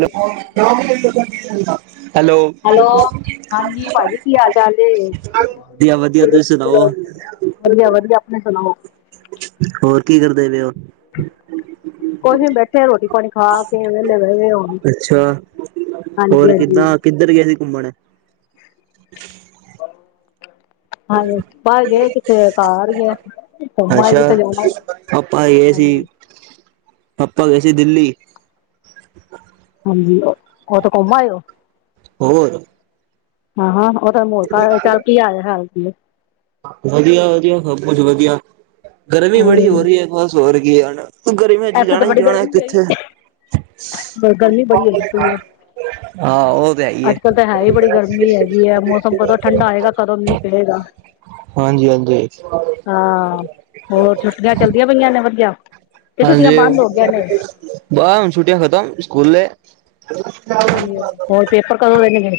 ੋ hello ਹਾਂਜੀ ਭਾਜੀ ਕੀ ਹਾਲ ਚਾਲ ਏ? ਵਧੀਆ ਵਧੀਆ ਤੁਸੀਂ ਸੁਣਾਓ। ਵਧੀਆ ਵਧੀਆ ਆਪਣੇ ਸੁਣਾਓ। ਹੋਰ ਕੀ ਕਰਦੇ ਪੇ ਉਹ ਉਹੀ ਬੈਠੇ, ਤੇ ਰੋਟੀ ਪਾਣੀ ਖਾ ਕੇ ਵੇਹਲੇ ਹੋਏ ਦੇ ਆ ਹੁਣ ਅੱਛਾ ਹਾਂਜੀ ਹੋਰ ਹਾਂਜੀ। ਕਿੱਦਾਂ ਤੇ ਕਿੱਧਰ ਗਿਆਏ ਸੀ ਘੁੰਮਣ? [unintelligible] ਹਾਂਜੀ ਪਰ ਗੇ ਕਿਥੇ ਘ ਹੀ ਆ ਘੁੰਮਾ ਹੀ ਅੱਛਾ ਕਿਥੇ ਜਾਣਾ। ਪਾਪਾ ਗਏ ਹਾਂਜੀ ਸੀ ਪਾਪਾ ਗਏ ਸੀ ਦਿੱਲੀ। ਹਾਂਜੀ ਉਥੋਂ ਘੁੰਮ ਹੋ। ਹੋਰ ਹਾਂ ਹਾਂ ਉਹ ਤਾਂ ਮੋੜਕਾ ਚੱਲ ਕੀ ਆਆ ਹਾਲ ਕੀ। ਵਧੀਆ ਵਧੀਆ ਸਭ ਕੁਛ ਵਧੀਆ, ਗਰਮੀ ਬੜੀ ਹੋ ਹਮ ਰਹੀ ਹੈ ਬਸ ਹੋਰ ਕੀ ਆ ਨਾ। ਗਰਮੀਆ ਵਿੱਚ ਇੱਥੇ ਜਾਣਾ ਤਾਂ ਹੀ ਬੜੀ ਜਣਾ ਗਰਮੀ ਹੈਗੀ ਕਿੱਥੇ। ਗਰਮੀ ਬੜੀ ਹੈਗੀ ਪਈ ਆ ਹਾਂ ਉਹ ਤੇ ਹੈ ਈ। ਅੱਜ ਕੱਲ ਤਾਂ ਹੈ ਹੀ ਬੜੀ ਗਰਮੀ ਹੈਗੀ ਹੈ ਮੌਸਮ ਕਦੋਂ ਠੰਢਾ ਆਏਗਾ ਕਦੋਂ ਮੀਂਹ ਪਏਗਾ। ਹਾਂਜੀ ਹਾਂਜੀ। ਹਾਂ, ਹੋਰ ਛੁੱਟੀਆਂ ਚੱਲਦੀਆਂ ਪਈਆਂ ਨੇ ਵਧੀਆ। ਕਿ ਛੁੱਟੀਆਂ ਹਾਂਜੀ, ਬੰਦ ਹੋ ਗਈਆਂ ਨੇ ਬਸ ਹੁਣ ਛੁੱਟੀਆਂ ਖਤਮ ਸਕੂਲੇ। ਹਾਂਜੀ ਹੋਰ ਪੇਪਰ ਕਦੋਂ ਦੇਣੇ ਨੇ।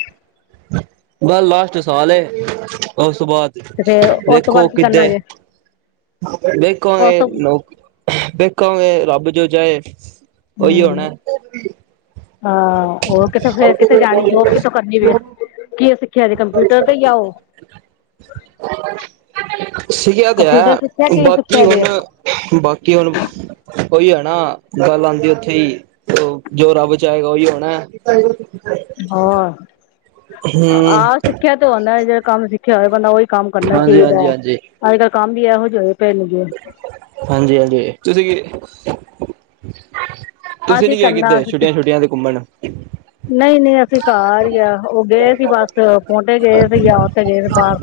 ਬਸ ਲਾਸਟ ਸਾਲ ਏ ਉਸ ਤੋਂ ਬਾਅਦ। ਫੇਰ ਉਸ ਤੋਂ ਬਾਅਦ ਵੇਖੋ ਕੀ ਕਰਨਾ ਕਿਤੇ ਜੇ ਵੇਖੋ ਉਸ ਇਹ ਤੋਂ ਨੌਕ ਵੇਖਾਗੇ ਰੱਬ ਜੋ ਜਾਏ ਉਹੀ ਹਮ ਹੋਣਾ। ਹਾਂ ਉਹ ਕਿਥੇ ਫਰ ਕਿਥੇ ਜਾਣੀ ਜੋਬ ਕਿੱਥੋਂ ਕਰਨੀ ਵੇ ਕੀ ਅਸੀਂ ਕਿਹਾ ਅਜੇ ਕੰਪਿਊਟਰ ਤੇ ਹੀ ਆਓ। ਸੀ ਏ ਤੇ ਕੰਪਿਊਟਰ ਹੈ ਸਿੱਖਿਆ ਕੀ ਬਾਕੀ ਸਿੱਖਿਆ ਜੇ ਹੁਣ ਬਾਕੀ ਹੁਣ। ਉਹੀ ਹੋਣਾ ਗੱਲ ਆਉਂਦੀ ਉੱਥੇ ਹੀ ਜੋ ਰੱਬ ਚਾਹੇਗਾ ਉਹੀ ਹੋਣਾ। ਹੋਰ ਹੂੰ, ਕਿਹਾ ਤੋਂ ਆਉਂਦਾ ਜਿਹੜਾ ਕੰਮ ਸਿੱਖਿਆ ਹੋਏ ਬੰਦਾ ਉਹੀ ਕੰਮ ਕਰਨਾ ਹਾਂਜੀ ਚਾਹੀਦਾ ਹਾਂਜੀ ਹੈ। ਹਾਂਜੀ ਅੱਜ ਕੱਲ੍ਹ ਕੰਮ ਵੀ ਇਹੋ ਜਿਹੇ ਹੋਏ ਪਏ ਨੇ ਗੇ। ਹਾਂਜੀ, ਹਾਂਜੀ ਤੁਸੀਂ ਕੀ। ਤੁਸੀਂ ਅਸੀਂ ਨੀ ਗਏ ਕਰਨਾ ਕਿੱਤੇ ਅਸੀਂ ਛੁੱਟੀਆਂ ਛੁੱਟੀਆਂ ਤੇ ਘੁੰਮਣ। ਨਹੀਂ ਨਹੀਂ ਅਸੀਂ ਘਰ ਹੀ ਆ ਉਹ ਗਏ ਸੀ ਬਸ ਪੋਂਡੇ ਗਏ ਸੀ ਜਾਂ ਉੱਥੇ ਗਏ ਸੀ ਬਾਹਰ।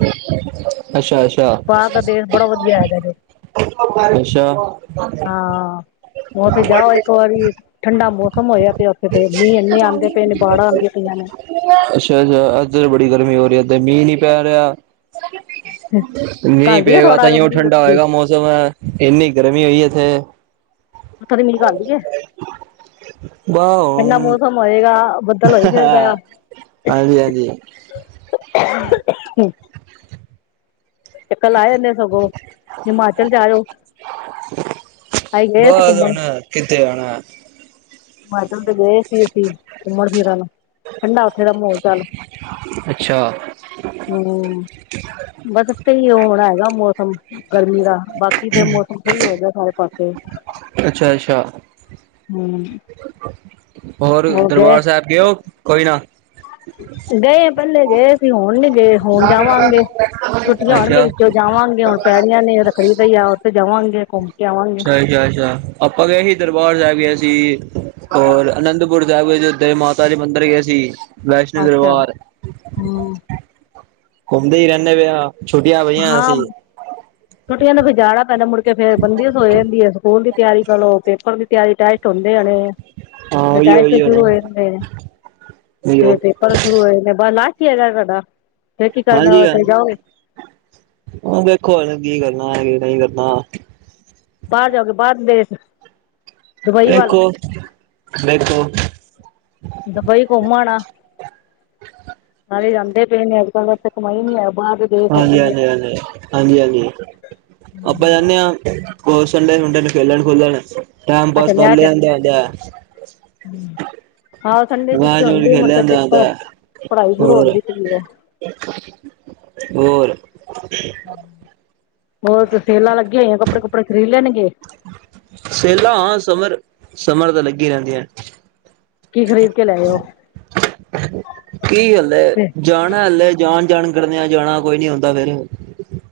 ਅੱਛਾ ਅੱਛਾ, ਬਾਹਰ ਦਾ ਦੇਸ਼ ਬੜਾ ਵਧੀਆ ਹੈਗਾ ਜੇ ਅੱਛਾ, ਹਾਂ ਉੱਥੇ ਜਾਓ ਇੱਕ ਵਾਰੀ ਠੰਡਾ ਮੌਸਮ ਹੋਇਆ ਪਿਆ, ਉੱਥੇ ਤੇ ਮੀਂਹ ਇੰਨੇ ਆਂਦੇ ਪਏ ਨੇ, ਬਾੜਾਂ ਆਉਂਦੀ ਪਈਆਂ ਨੇ। ਅੱਛਾ- ਅੱਛਾ ਇੱਧਰ ਬੜੀ ਗਰਮੀ ਹੋ ਰਹੀ ਇੱਧਰ ਮੀਂਹ ਨੀ ਪੈ ਰਿਹਾ। ਮੀਂਹ ਘੱਲਦੀ ਆ ਪਏਗਾ ਥੋੜਾ ਤਾਂ ਹੀ ਮੀਂਹ ਠੰਡਾ ਉੱਥੇ ਦੀ ਹੋਏਗਾ ਮੌਸਮ। ਇਨੀ ਗਰਮੀ ਹੋਈ ਏਥੇ। ਕਦੀ ਮਿਲ ਕਰਦੀ ਏ। ਬ ਠੰਡਾ ਹਮ ਮੌਸਮ ਹੋਏਗਾ ਬੱਦਲ ਹੋਈ ਹਾ ਫਿਰਦਾ ਹਾ। ਆ ਹਾਂਜੀ -ਹਾਂਜੀ ਹਮ, ਚੱਕਰ ਲਾ ਆਂਦੇ ਸਗੋਂ ਹਿਮਾਚਲ ਜਾਇਓ। ਬਸ ਹੁਣ ਕਿੱਥੇ ਹੁਣ? ਹਿਮਾਚਲ ਤੇ ਗਏ ਸੀ ਅਸੀਂ ਘੁੰਮਣ ਫਿਰਨ ਠੰਡਾ ਉੱਥੇ ਦਾ ਮਾਹੌਲ- ਚਾਲ। ਅੱਛਾ! ਹਮ ਬਸ ਏਥੇ ਈ ਹੋਰ ਹੈਗਾ ਮੌਸਮ। ਗਰਮੀ ਦਾ ਬਾਕੀ ਤੇ ਮੌਸਮ ਸਹੀ ਹੋ ਗਿਆ ਸਾਰੇ ਪਾਸੇ। ਅੱਛਾ- ਅੱਛਾ ਹਮ, ਹੋਰ ਦਰਬਾਰ- ਸਾਹਿਬ ਗਏ ਹੋ ਕੋਈ ਨਾ? ਗਏ ਪਹਿਲੇ ਗਏ ਸੀ ਹੁਣ ਨੀ ਗਏ। ਹੁਣ ਜਾਵਾਂਗੇ ਛੁੱਟੀਆਂ ਹੋਣਗੀਆਂ ਅੱਛਾ ਵਿੱਚੋਂ ਜਾਵਾਂਗੇ ਹੁਣ। ਪੈਣੀਆਂ ਨੇ ਉਹ ਤਾਂ ਖਰੀਦ ਹੀ ਆ ਉੱਥੇ ਜਾਵਾਂਗੇ ਘੁੰਮ। ਕੇ ਆਵਾਂਗੇ ਅੱਛਾ -ਅੱਛਾ -ਅੱਛਾ ਆਪਾਂ ਗਏ ਸੀ ਦਰਬਾਰ ਸਾਹਿਬ ਗਏ ਸੀ। ਹੋਰ ਅਨੰਦਪੁਰ ਸਾਹਿਬ ਏ ਉੱਥੇ ਮਾਤਾ ਦੇ ਮੰਦਿਰ ਗਏ ਸੀ। ਵੈਸ਼ਨੋ ਅੱਛਾ ਦਰਬਾਰ ਹਮ, ਘੁੰਮਦੇ ਹੀ ਰਹਿੰਦੇ ਪਏ ਆ। ਛੁੱਟੀਆਂ ਪਈਆਂ ਹਾਂ। ਅਸੀਂ ਛੁੱਟੀਆਂ ਨੇ ਫਿਰ ਜਾਣਾ ਪੈਂਦਾ ਮੁੜਕੇ ਫੇਰ ਬੰਦਿਸ ਹੋ ਜਾਂਦੀ ਏ। ਸਕੂਲ ਦੀ ਤਿਆਰੀ ਕਰਲੋ, ਪੇਪਰ ਦੀ ਤਿਆਰੀ ਟਾਈਟ, ੋਂਦੇ ਆਣੇ ਹਾਂ ਫਿਰ ਉਹੀ ਟੇਸਟ ਉਹੀ ਹੋਣਾ ਸ਼ੁਰੂ ਹੋ ਜਾਂਦੇ ਆ, ਫਿਰ ਉਹੀਓ ਪੇਪਰ ਸ਼ੁਰੂ ਹੋਏ ਬਸ ਲਾਸਟ। ਕੀ ਹੈਗਾ ਤੁਹਾਡਾ? ਫਿਰ ਕੀ ਹਾਂਜੀ ਕਰਨਾ ਹ ਤੇ ਜਾਓਗੇ ਹ ਵੇਖੋ ਕੀ ਕਰਨਾ ਕੀ ਨਹੀਂ ਕਰਨਾ? ਬਾਹਰ ਜਾਓਗੇ ਬਾਹਰਲੇ ਦੇਸ਼? ਦੁਬਈ ਵੱਲ ਦੇਖੋ -ਦੇਖੋ ਦੁਬਈ ਘੁੰਮ ਆ ਨਾ ਨਾਲੇ ਜਾਂਦੇ ਪਏ ਨੇ। ਤਾਂ ਕਰਕੇ ਕਮਾਈ ਨੀ ਆ ਬਾਹਰ। ਦੇ ਦੇਸ਼ ਹੈਗੀ ਹਾਂਜੀ ਨੇ -ਹਾਂਜੀ -ਹਾਂਜੀ -ਹਾਂਜੀ, ਹਾਂਜੀ ਆਪਾਂ ਹੁਦੇ ਹੋਰ ਸੰਡੇ-ਸੁੰਡੇ ਨੂੰ ਖੇਲਣ- ਖੁਲਣ, ਟਾਈਮ ਅੱਛਾ ਪਾਸ ਕਰ ਲੈ ਲ ਚ ਜਾਂਦੇ ਆਦੇ। ਆਹੋ ਸੰਡੇ ਛੁੱਟੀ ਮੋਬਾਇਲ ਮੂਵ ਤੇ ਹੁੰਦੀ ਹੈ ਖੇਡ ਮੁੜਕੇ ਪੇਪਰ ਲਈਦਾ ਪੜ੍ਹਾਈ ਸ਼ੁਰੂ ਹੋਰ। ਹੁੰਦੀ ਪਈ ਹੈ ਹੋਰ ਹੋਰ ਸੇਲਾ ਲੱਗੀਆਂ ਹੋਈਆ ਕੱਪੜੇ- ਕੁਪੜੇ ਖਰੀਦ ਲੈਣਗੇ? ਸੈਲਾਂ ਹਾਂ ਸਮਰ, ਸਮਰ ਤਾਂ ਲੱਗੀ ਰਹਿੰਦੀਆਂ। ਕੀ ਖਰੀਦ ਕੇ ਲਿਆਏ ੳ? [inaudible] ਕੀ ਹਾਲੇ ਜਾਣਾ ਹੱਲੇ ਜਾਣ, ਜਾਣ ਕਰਨਿਆਂ ਜਾਣਾ ਕੋਈ ਨੀ ਆਉਂਦਾ ਫੇਿਰ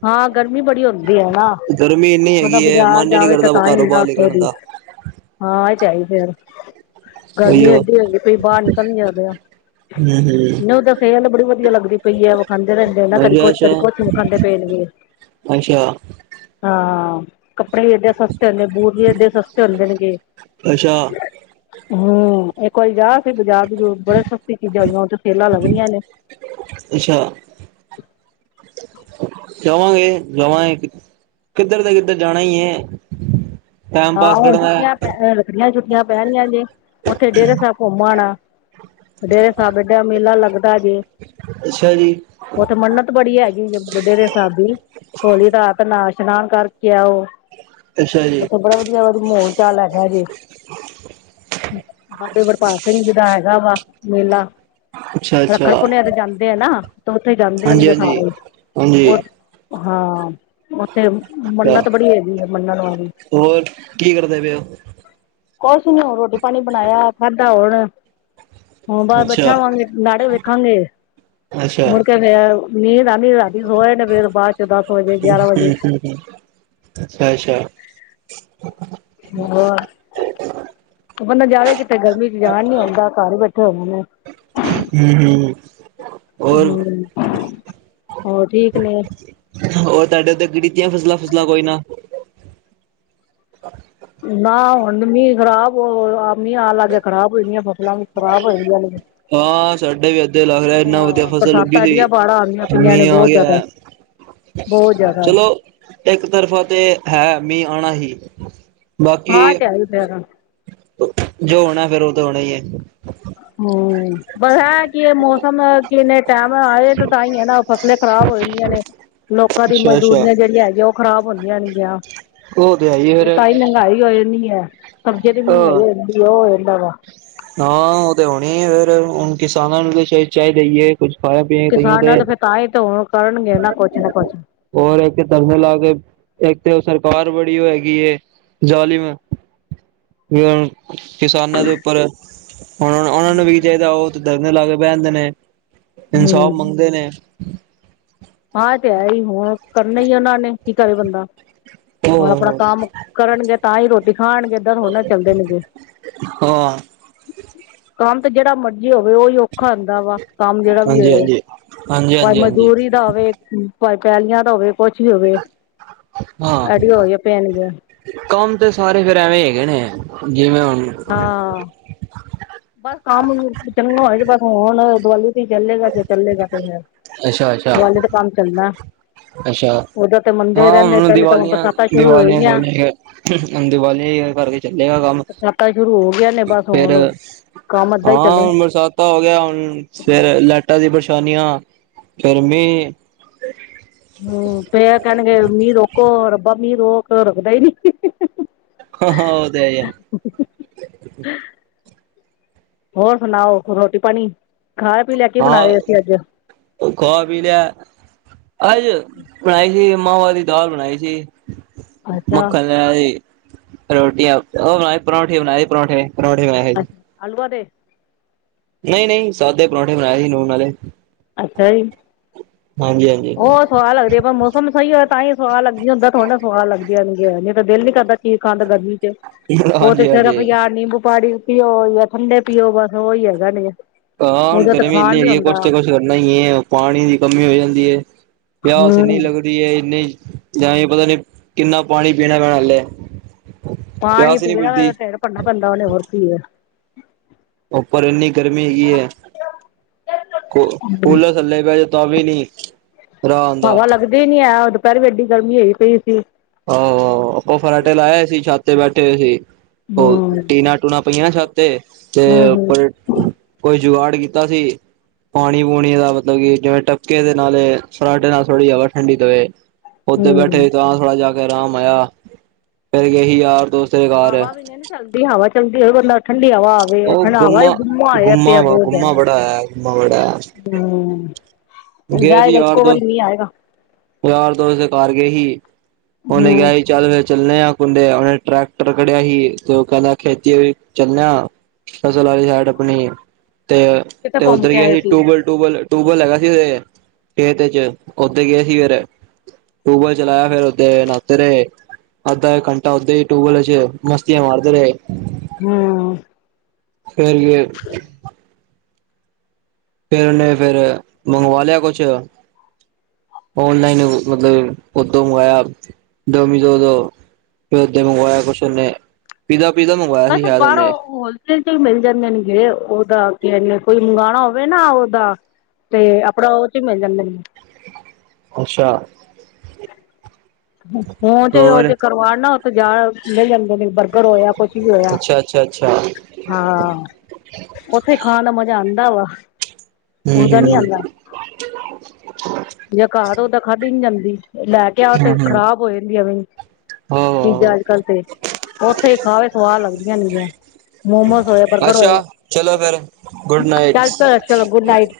ਹਾਂ ਗਰਮੀ ਬੜੀ ਹੁੰਦੀ। ਨਾ ਗਰਮੀ ਇੰਨੀ ਬੰਦਾ ਹੈਗੀ ਹੈ ਬਾਜ਼ਾਰ ਮਨ ਹੀ ਨੀ ਜਾਵੇ ਤਾਂ ਕਰਦਾ ਕ ਘਰੋਂ ਹੀ ਨਾ ਬਾਹਰ ਉੱਥੋਂ ਨਿਕਲਣ ਦੀ। ਦਾ ਹਾਂ ਇਹ ਤੇ ਹੇ ਈ ਫਿਰ ਗਰਮੀ ਉਹੀਓ ਏਡੀ ਹੋਈ ਪਈ ਬਾਹਰ ਨਿਕਲਿਆ ਨੀ ਜਾਂਦਾ ਪਿਆ। ਹੂੰ ਨਹੀਂ ਉਹ ਤਾਂ ਸਿਹਤ ਬੜੀ ਵਧੀਆ ਲੱਗਦੀ ਪਈ ਏ ਉਹ ਖਾਂਦੇ ਰਹਿੰਦੇ ਨਾ ਕਦੀ ਹੂੰ ਕੁਛ ਅੱਛਾ ਕਦੀ ਕੁਛ ਖਾਂਦੇ। ਫ ਅੱਛਾ ਹਾਂ ਕੱਪੜੇ ਵੀ ਏਡੇ ਸਸਤੇ ਹੁੰਦੇ ਬੂਜ ਵੀ ਏਡੇ ਸਸਤੇ ਹੁੰਦੇ ਨੇ ਗੇ। ਅੱਛਾ ਅੱਛਾ ਹੂੰ ਇੱਕ ਵਾਰੀ ਜਾ ਬਾਜ਼ਾਰ ਬਾਜੂਰ, ਬੜੇ ਸਸਤੀ ਚੀਜ਼ਾਂ ਹੋਈਆਂ ਉੱਥੇ ਸੇਲਾਂ ਲੱਗ ਰਹੀਆਂ ਨੇ। ਅੱਛਾ। ਜਾਵਾਂਗੇ ਜਾਵਗ ਕਿੱਧਰ ਦਾ ਕਿੱਧਰ ਜਾਣਾ ਹੀ ਏ। ਹਾਂ ਹੁਣ ਛੁੱਟੀਆਂ ਪੈ ਛੁੱਟੀਆਂ ਛੁੱਟੀਆਂ ਪੈਣੀਆਂ ਗਿਆ ਦੇ, ਉੱਥੇ ਡੇਢਾ ਸਾਹਿਬ ਘੁੰਮਣ ਆਣਾ। ਡੇਰਾ ਸਾਹਿਬ ਅੱਡਾ ਮੇਲਾ ਲੱਗਦਾ ਜੇ। ਅੱਛਾ ਜੀ। ਉੱਥੇ ਮੰਨਤ ਬੜੀ ਹੈਗੀ, ਜੇ ਡੇਰੇ ਸਾਹਿਬ ਵੀ। ਹੋਲੀ ਰਾਤ ਨਾ ਇਸ਼ਨਾਨ ਕਰਕੇ ਆਓ। ਅੱਛਾ ਜੀ। ਉੱਥੇ ਬੜਾ ਵਧੀਆ ਵ ਮੋਲ ਚਾਲ ਹੈਗਾ ਜੇ। ਬਾਬੇ ਬਡਭਾਗ ਸਿੰਘ ਜੀ ਦਾ ਹੈਗਾ ਵਾ ਮੇਲਾ। ਅੱਛਾ-ਅੱਛਾ, ਰੱਖੜ ਪੁੰਨਿਆ ਤੇ ਜਾਂਦੇ ਆ ਨਾ, ਤੇ ਉੱਥੇ ਜਾਂਦੇ ਨੇਗੇ ਹਾਂਜੀ-ਹਾਂਜੀ। ਹਾਂਜੀ, ਸਾਰੇ, ਹਾਂਜੀ ਉ ਹਾਂਜੀ, ਹਾਂ ਉੱਥੇ ਅੱਛਾ ਮੰਨਤ ਬੜੀ ਹੈਗੀ ਆ ਮੰਨਣ ਵਾਲੀ। ਹੋਰ ਕੀ ਕਰਦੇ ਪਏ ਉਹ? ਕੁਛ ਨੀ ਹੁਣ ਰੋਟੀ ਪਾਣੀ ਬਣਾਇਆ, ਖਾਧਾ ਹੁਣ ਹੁਣ ਬਾਰ ਅੱਛਾ, ਬੈਠਾ ਹੋਵਾਂਗੇ, ਨਾਟਕ ਵੇਖਾਂਗੇ, ਅੱਛਾ, ਮੁੜ ਕੇ ਨੀਦ ਫੇਰ ਨੀਂਦ ਆਂਦੀ ਰਾ ਸੋ ਜਨੇ ਫਰ ਬਾਅਦ ਚ ਦਸ ਵਜੇ ਗਿਆਰਾਂ ਵਜੇ। ਹਂ, ਅੱਛਾ [unintelligible] [unintelligible] ਬੰਦਾ ਜਾਵੇ ਕਿਥੇ, ਗਰਮੀ ਚ ਜਾਣ ਨੀਂ ਆਉਂਦਾ ਘਰ ਹੀ ਬੈਠੇ ਹੋਣ‌ [unintelligible] ਹੋਰ-ਹੋਰ ਹੋ ਹੋਰ ਠੀਕ ਨੇ। ਹੋਰ ਤੁਹਾਡੇ ਉੱਤੇ ਗਤੀਆਂ ਫਸਲਾਂ ਫਸਲਾਂ ਕੋਈ ਨਾ। ਨਾ ਹੁਣ ਮੀਂਹ ਖ਼ਰਾਬ ਮੀਂ ਆ ਲਾਗੇ ਖਰਾਬ ਹੋਦੀ [inaudible] [unintelligible] ਖਰਾਬ ਹੋਏ ਨੇ। ਹਾਂ ਸਾਡੇ ਵੀ ਐਧੇ ਲੱਗ ਰਿਹੇ, ਇੰਨ੍ਹਾਂ ਵਧੀਆ ਹਾਂ ਫਸਲ ਉੱਗੀ ਬਰਸਾਤਾਂ ਸੀ, ਐਡੀਆਂ ਬਾੜਾ ਆਂਦੀਆਂ ਪਈਆਂ ਨੇ ਮੀਂਅ ਆ ਬਹੁਤ ਜ਼ਿਆਦਾ ਗਿਆ। ਬਹੁਤ [unintelligible] ਜ਼ਿਆਦਾ ਚਲੋਂ ਇੱਕ ਤਰਫਾ ਤੇ ਹੈ, ਮੀਂਹ ਆਉਣਾ ਹੀ। ਬਾਕੀ ਹਾਂ ਤੇ ਆਈ ਫੇਰ ਹਮ ਜੋ ਹੋਣਾ, ਫੇਰ ਉਹ ਤਾਂ ਹੋਣਾ ਹੀ ਐ। ਹਂ, ਬਸ ਏ ਹੈ ਕਿ ਮੌਸਮ ਕਿੰਨੇ ਟਾਈਮ ਆਏ ਤੇ ਤਾਂ ਹੀ ਐ ਨਾਂ ਫਸਲੇ ਖ਼ਰਾਬ ਹੋ ਜਾਂਦੀਆਂ ਨੇਂ, ਲੋਕਾਂ ਦੀ ਅੱਛਾ-ਅੱਛਾ, ਮਜ਼ਦੂਰੀਆਂ ਜਿਹੜੀਆਂ ਹੈਗੀਆਂ ਉਹ ਖ਼ਰਾਬ ਹੁੰਦੀਆਂ ਨੇਗੀਆਂ। ਉਹ ਹੈ ਈ ਏ ਤੇ ਫੇਰ ਤਾਂਹੀ ਮਹਿੰਗਾਈ ਹੋਏਗੀ ਐ, ਸਬਜ਼ੀਆਂ ਦੀ ਮਹਿੰਗਾਈ ਅਹ ਹੋ ਜਾਂਦੀ, ਉਹ ਹੋ ਜਾਂਦਾ ਵਾ। ਹਾਂ, ਉਹ ਤਾਂ ਹੋਣੀ ਫੇਰ, ਹੁਣ ਕਿਸਾਨਾਂ ਨੂੰ ਤਾਂ ਚ ਚਾਹੇ ਦੇਈਏ ਕੁੱਝ ਖਾਆ ਪੀਆ ਕਈਏ ਤੇ ਤਾਂਹੀ ਤਾਂ ਹੁਣ ਕਰਨਗੇ ਨਾਂ ਕੁਛ ਨਾ ਕੁਛ। ਹੋਰ ਇੱਕ ਧਰਨੇ ਲਾ ਕੇ, ਇੱਕ ਤੇ ਸਰਕਾਰ ਬੜੀ ਉਹ ਹੈਗੀ। ਜਾਲੀਮ ਵੀ ਹੁਣ ਕਿਸਾਨਾਂ ਦੇ ਉੱਪਰ, ਹੁਣ ਉਹਨਾਂ ਨੂੰ ਵੀ ਕੀ ਚਾਹੀਦਾ। ਉਹ ਤੇ ਧਰਨੇ ਲਾ ਕੇ ਬਹਿ ਆਂਦੇ ਨੇਂ। ਇਨਸਾਫ਼ ਹਮ ਮੰਗਦੇ ਨੇਂ। ਹਾਂ ਤੇ ਹੈ ਹੀ, ਹੁਣ ਕਰਨਾ ਹੀ ਉਹਨਾਂ ਨੇਂ, ਕੀ ਕਰੇ ਬੰਦਾ ਹੁਣ ਆਪਣਾ ਉਹ ਕੰਮ ਕਰਨਗੇ, ਤਾਂ ਹੀ ਰੋਟੀ ਖਾਣਗੇ ਏਧਾਂ ਥੋੜ੍ਹ ਨਾਂ ਚੱਲਦੇ ਨੇਗੇ। ਹਾਂ ਕੰਮ ਤੇ ਜਿਹੜਾ ਮਰਜ਼ੀ ਹੋਵੇ, ਉਹੀ ਔਖਾ ਹੁੰਦਾ ਵਾ ਕੰਮ ਜਿਹੜਾ ਵੀ ਹਾਂਜੀ ਹੋਵੇ, ਹਾਂਜੀ ਹਾਂਜੀ ਭਾਵੇਂ ਹਾਂਜੀ ਹਾਂਜੀ ਮਜ਼ਦੂਰੀ ਹੋਵੇ, ਭਾਵੇਂ ਪੈਲੀਆਂ ਦਾ ਹੋਵੇ, ਕੁਛ ਵੀ ਹੋਵੇ ਹਾਂ ਐਡੀ ਹੋ ਪੈਣਗੇ। ਕੰਮ ਤੇ ਸਾਰੇ ਫੇਰ ਐਵੇਂ ਹੈਗੇ ਨੇਂ, ਜਿਵੇਂ ਹੁਣ ਹਾਂ। ਬਸ ਕੰਮ ਚੰਗਾ ਹੋਣਾ ਜੇ, ਬਸ ਹੁਣ ਦੀਵਾਲੀ ਚੱਲੇਗਾ ਜੇ ਚੱਲੇਗਾ ਤੇ ਫਿਰ, ਅੱਛਾ ਅੱਛਾ ਦੀਵਾਲੀ ਤੇ ਕੰਮ ਚੱਲਣਾ। ਅੱਛਾ, ਉਦੋਂ ਤੇ ਮੰੰਦੇ ਹਾਂ ਰਹਿੰਦੇ ਹੁਣ ਪਹਿਲੇ ਤਾਂ ਦੀਵਾਲੀਆਂ ਬਰਸਾਤਾਂ ਸ਼ੁਰੂ ਦੀਵਾਲੀਆਂ ਹੋਏਗੀਆਂ ਦੀਆਂ ਆਂਦੇ ਦੀਵਾਲੀਆ ਕਰਕੇ ਚੱਲੇਗਾ ਕੰਮ ਤਾਂ ਸ਼ੁਰੂ ਹੋ ਗਿਆ ਨੇਂ ਬਸ ਫੇਰ ਹੁਣ ਕੰਮ ਏਦਾਂ ਹੀ ਚੱਲੇ ਹਾਂ, ਬਰਸਾਤ ਪਤਾ ਹੋ ਗਿਆ ਹੁਣ, ਫੇਰ ਲਾਈਟਾਂ ਦੀ ਪਰੇਸ਼ਾਨੀਆਂ, ਫਿਰ ਮੀਂਹ ਹਂ, ਫਿਰ ਕਹਿਣਗੇ ਮੀਂਹ ਰੋਕੋ, ਰੱਬਾ ਮੀਂਹ ਰੋਕ ਰੁੱਖਦਾ ਹੀ ਨਈਂ [unintelligible] ਹਾਂ, ਹਾਂ, ਉਹ ਤੇ ਹੈ ਈਐ। ਹੋਰ ਸੁਣਾਓ ਰੋਟੀ-ਪਾਣੀ ਖਾ ਪੀ ਲਿਆ। ਕੀ ਬਣਾ ਰਹੇ ਸੀਂ ਅੱਜ? ਖਾਅ ਪੀ ਲਿਆ, ਅੱਜ ਬਣਾਈ ਸੀ ਮਾਵਾਂ ਦੀ ਦਾਲ ਬਣਾਈ ਸੀ। ਅੱਛਾ ਮੱਖਣ ਲੇਣਾ ਸੀ, ਰੋਟੀਆਂ, ਉਹ ਬ ਪਰੌਂਠੀ ਬਣਾਏ ਪਰੌਂਠੇ। ਪਰੋਂਠੇ ਬਣਾਏ ਹੀ ਅੱਜ। ਆਲੂਵਾ ਦੇ। ਨਈਂ ਨਈਂ, ਸਾਦੇ ਪਰੌਂਠੇ ਬਣਾਏ ਸੀ, ਨੂਨ ਆਲੇ। ਅੱਛਾ ਜੀ। ਹਾਂਜੀ ਹਾਂਜੀ। ਉਹ ਸੁਆਦ ਲੱਗਦੇ ਪਰ ਮੌਸਮ ਮ ਸਹੀ ਹੋਇਆ ਤਾਂ ਹੀ ਸਵਾਹ ਲੱਗਦੀ, ਉਦਾਂ ਥੋੜਾ ਨਾਂ ਸੁਆਦ ਲੱਗਦੀ ਤਾਂ ਦਿਲ ਨੀਂ ਕਰਦਾ ਚੀਜ਼ ਖਾਂਣ ਦਾ ਗਰਮੀ ਚ ਉਹ ਤੇ ਹਾਂਜੀ ਸਿਰਫ ਹਾਂਜੀ ਯਾਂ ਨਿੰਬੂ ਪਾਨੀ ਪੀਓ ਜਾਂ ਠੰਡੇ ਪੀਓ, ਬਸ ਉਹੀ ਹੈਗਾ ਨੇਂ। ਹਾਂ ਗਰਮੀ ਇੰਨੀ ਕੁਛ ਤਾਂ ਕੁਛ ਕਰਨਾ ਹੀ ਹੈ ਪਾਣੀ ਦੀ ਕਮੀ ਹੋ ਜਾਂਦੀ ਹੈ ਪਿਆਸ ਇਨੀ ਹਮ ਲੱਗਦੀ ਇੰਨੀ ਜਾਂ ਪਤਾ ਨੀ ਕਿੰਨਾ ਪਾਣੀ ਪੀਣਾ ਪੈਣਾ ਹਾਲੇ ਪਾਣੀ ਪੀਣਾ ਫਿਰ ਭੜਨਾ ਪੈਂਦਾ ਉਹਨੇ ਵਰਥੀ ਹੈ। ਉੱਪਰ ਇੰਨੀ ਗਰਮੀ ਹੈਗੀ ਹੈ ਕੂਲਰ ਥੱਲੇ ਬਹਿ ਜਾਓ ਤਾਂ ਵੀ ਨਹੀਂ ਹਵਾ ਲੱਗਦੀ ਨੀ ਹੈ ਦੁਪਹਿਰ ਵੀ ਐਡੀ ਗਰਮੀ ਹੋਈ ਪਈ ਸੀ। ਆਹੋ ਆਹੋ, ਆਪਾਂ ਫਰਾਟੇ ਲਾਏ ਅ ਸੀ ਛੱਤ ਤੇ ਬੈਠੇ ਸੀ, ਹਮ ਉਹ ਟੀਨਾ-ਟੂਣਾ ਪਈਆਂ ਨਾਂ ਛਤ ਤ ਤੇ, ਹਮ ਹਮ ਤੇ ਕੋਈ ਜੁਗਾੜ ਕੀਤਾ ਸੀ। ਪਾਣੀ-ਪੂਣੀ ਦਾ ਮਤਲਬ ਕਿ ਜਿਵੇਂ ਟਬਕੇ ਦੇ ਨਾਲ ਫਰਾਡੇ ਨਾਲ ਥੋੜ੍ਹੀ ਜਵਾ ਠੰਡੀ ਦਵੇ। ਓਦੇ ਹਮ ਬੈਠੇ ਤਾਂ ਥੋੜ੍ਹਾ ਜਾ ਕੇ ਆਰਾਮ ਆਇਆ, ਫਿਰ ਗਏ ਸੀ ਯਾਰ ਦੋਸਤ ਦੇ ਘਰ। ਹਵਾ ਵੀ ਚੱਲਦੀ ਹਵਾ ਚਲਦੀ ਬੰਦਾ ਠੰਡੀ ਹਵਾ ਆ ਉਹ ਖੜਾਵਾ ਗੁੰਮਾ ਗੁੰਮ ਆ ਗੁੰਮਾ ਪਿਆ ਵਾ ਬਹੁਤ ਗੁੰਮਾ ਬੜਾ ਹੈ ਗੁੰਮਾ ਬੜਾ ਹੈ। ਹੂ ਗਏ ਸੀ ਜਾਏਗਾ ਯਾਰ ਇੱਕੋ ਵਾਰੀ ਦੋਸਤ ਨਹੀਂ ਆਏਗਾ ਯਾਰ ਦੋਸਤ ਦੇ ਘਰ ਗਏ ਸੀ ਉਹਨੇ ਹਮ ਕਿਹਾ ਸੀ ਚੱਲ ਚਲਣੇ ਆ ਕੁੰਡੇ ਉਹੇ ਟਰੈਕਟਰ ਖੜਿਆ ਹੀ ਤੇ ਉਹ ਕਹਿੰਦਾ ਖਿੱਚ ਚੱਲੇ ਹਾਂ ਫਸਲ ਵਾਲੀ ਸਾਈਡ ਆਪਣੀ ਤੇ ਕਿਤੇ ਤੇ ਘੁੰਮ ਉੱਧਰ ਕੇ ਗਏ ਆਏ ਸੀ ਟੂਬਲ ਟੂਬਲ ਟੂਬਲ ਹੈਗਾ ਸੀ ਇਹਦੇ ਚ ਓਥੇ ਗਏ ਸੀ। ਟੂਬਲ ਚਲਾਇਆ ਫਿਰ ਉਥੇ ਨਾਤੇ ਰਹੇ ਅੱਧ ਇੱਕ ਘੰਟਾ ਉਦਾਂ ਟੂਬਲ ਚ ਮਸਤੀ ਮਾਰਦੇ ਰਹੇ ਹੂ,,, ਫਿਰ ਲਈ ਫਿਰ ਉਹਨੇ ਫਿਰ ਮੰਗਵਾ ਲਿਆ ਕੁਛ ਔਨਲਾਈਨ ਮਤਲਬ ਉਥੋਂ ਆਇਆ ਡੋਮੀਨੋਸ ਤੋਂ ਫਿਰ ਤੇ ਮੰਗਵਾਇਆ ਕੁਛ ਉਹਨੇ ਪੀਜ਼ਾ ਪੀਜ਼ਾ ਮੰਗਵਾਇਆ ਬਸ ਸੀ ਸ਼ਾਇਦ ਉਹਨੇ ਬਾਹਰੋਂ ਹੋਲਸੇਲ ਚ ਮਿਲ ਜਾਂਦੇ ਨੇਗੇ ਉਹਦਾ ਕੀ ਕੋਈ ਮੰਗਵਾਉਣਾ ਹੋਵੇ ਨਾ ਉਹਦਾ ਤੇ ਆਪਣਾ ਉੱਚ ਹੀ ਮਿਲ ਜਾਂਦੇ ਨੇ ਅੱਛਾ। ਮੋਮੂ ਹੋਰ ਤੇ ਕਰਵਾਨ ਨਾ ਉੱਥੇ ਜਾ ਜਾਂਦੇ ਨੇ ਬਰਗਰ ਹੋਇਆ ਕੁਛ ਵੀ ਹੋਇਆ ਅੱਛਾ ਅੱਛਾ ਅੱਛਾ ਹਾਂ ਉੱਥੇ ਖਾਣ ਦਾ ਮਜਾ ਆਉਂਦਾ ਵਾ ਹੂੰ ਓਦਾ ਨੀ ਹੂੰ ਆਉਂਦਾ ਤੇ [unintelligible] ਖਾਦੀ ਨੀ ਜਾਂਦੀ ਲੈ ਕੇ ਕਿਆ ਤੇ ਖ਼ਰਾਬ ਹੋ ਜਾਂਦੀ ਆ ਵੇ ਹਾਂ ਉੱਥੇ ਹੀ ਖਾਵੇ ਸਵਾਦ ਲੱਗਦੀਆਂ ਰਹਿੰਦੀਆਂ ਮੋਮੋਸ ਹੋਏ ਬਰਗਰ ਹੋਏ ਅੱਛਾ ਚਲੋ ਫਿਰ ਗੁੱਡ ਨਾਈਟ [unintelligible] ਗੁਡ ਨਾਈਟ।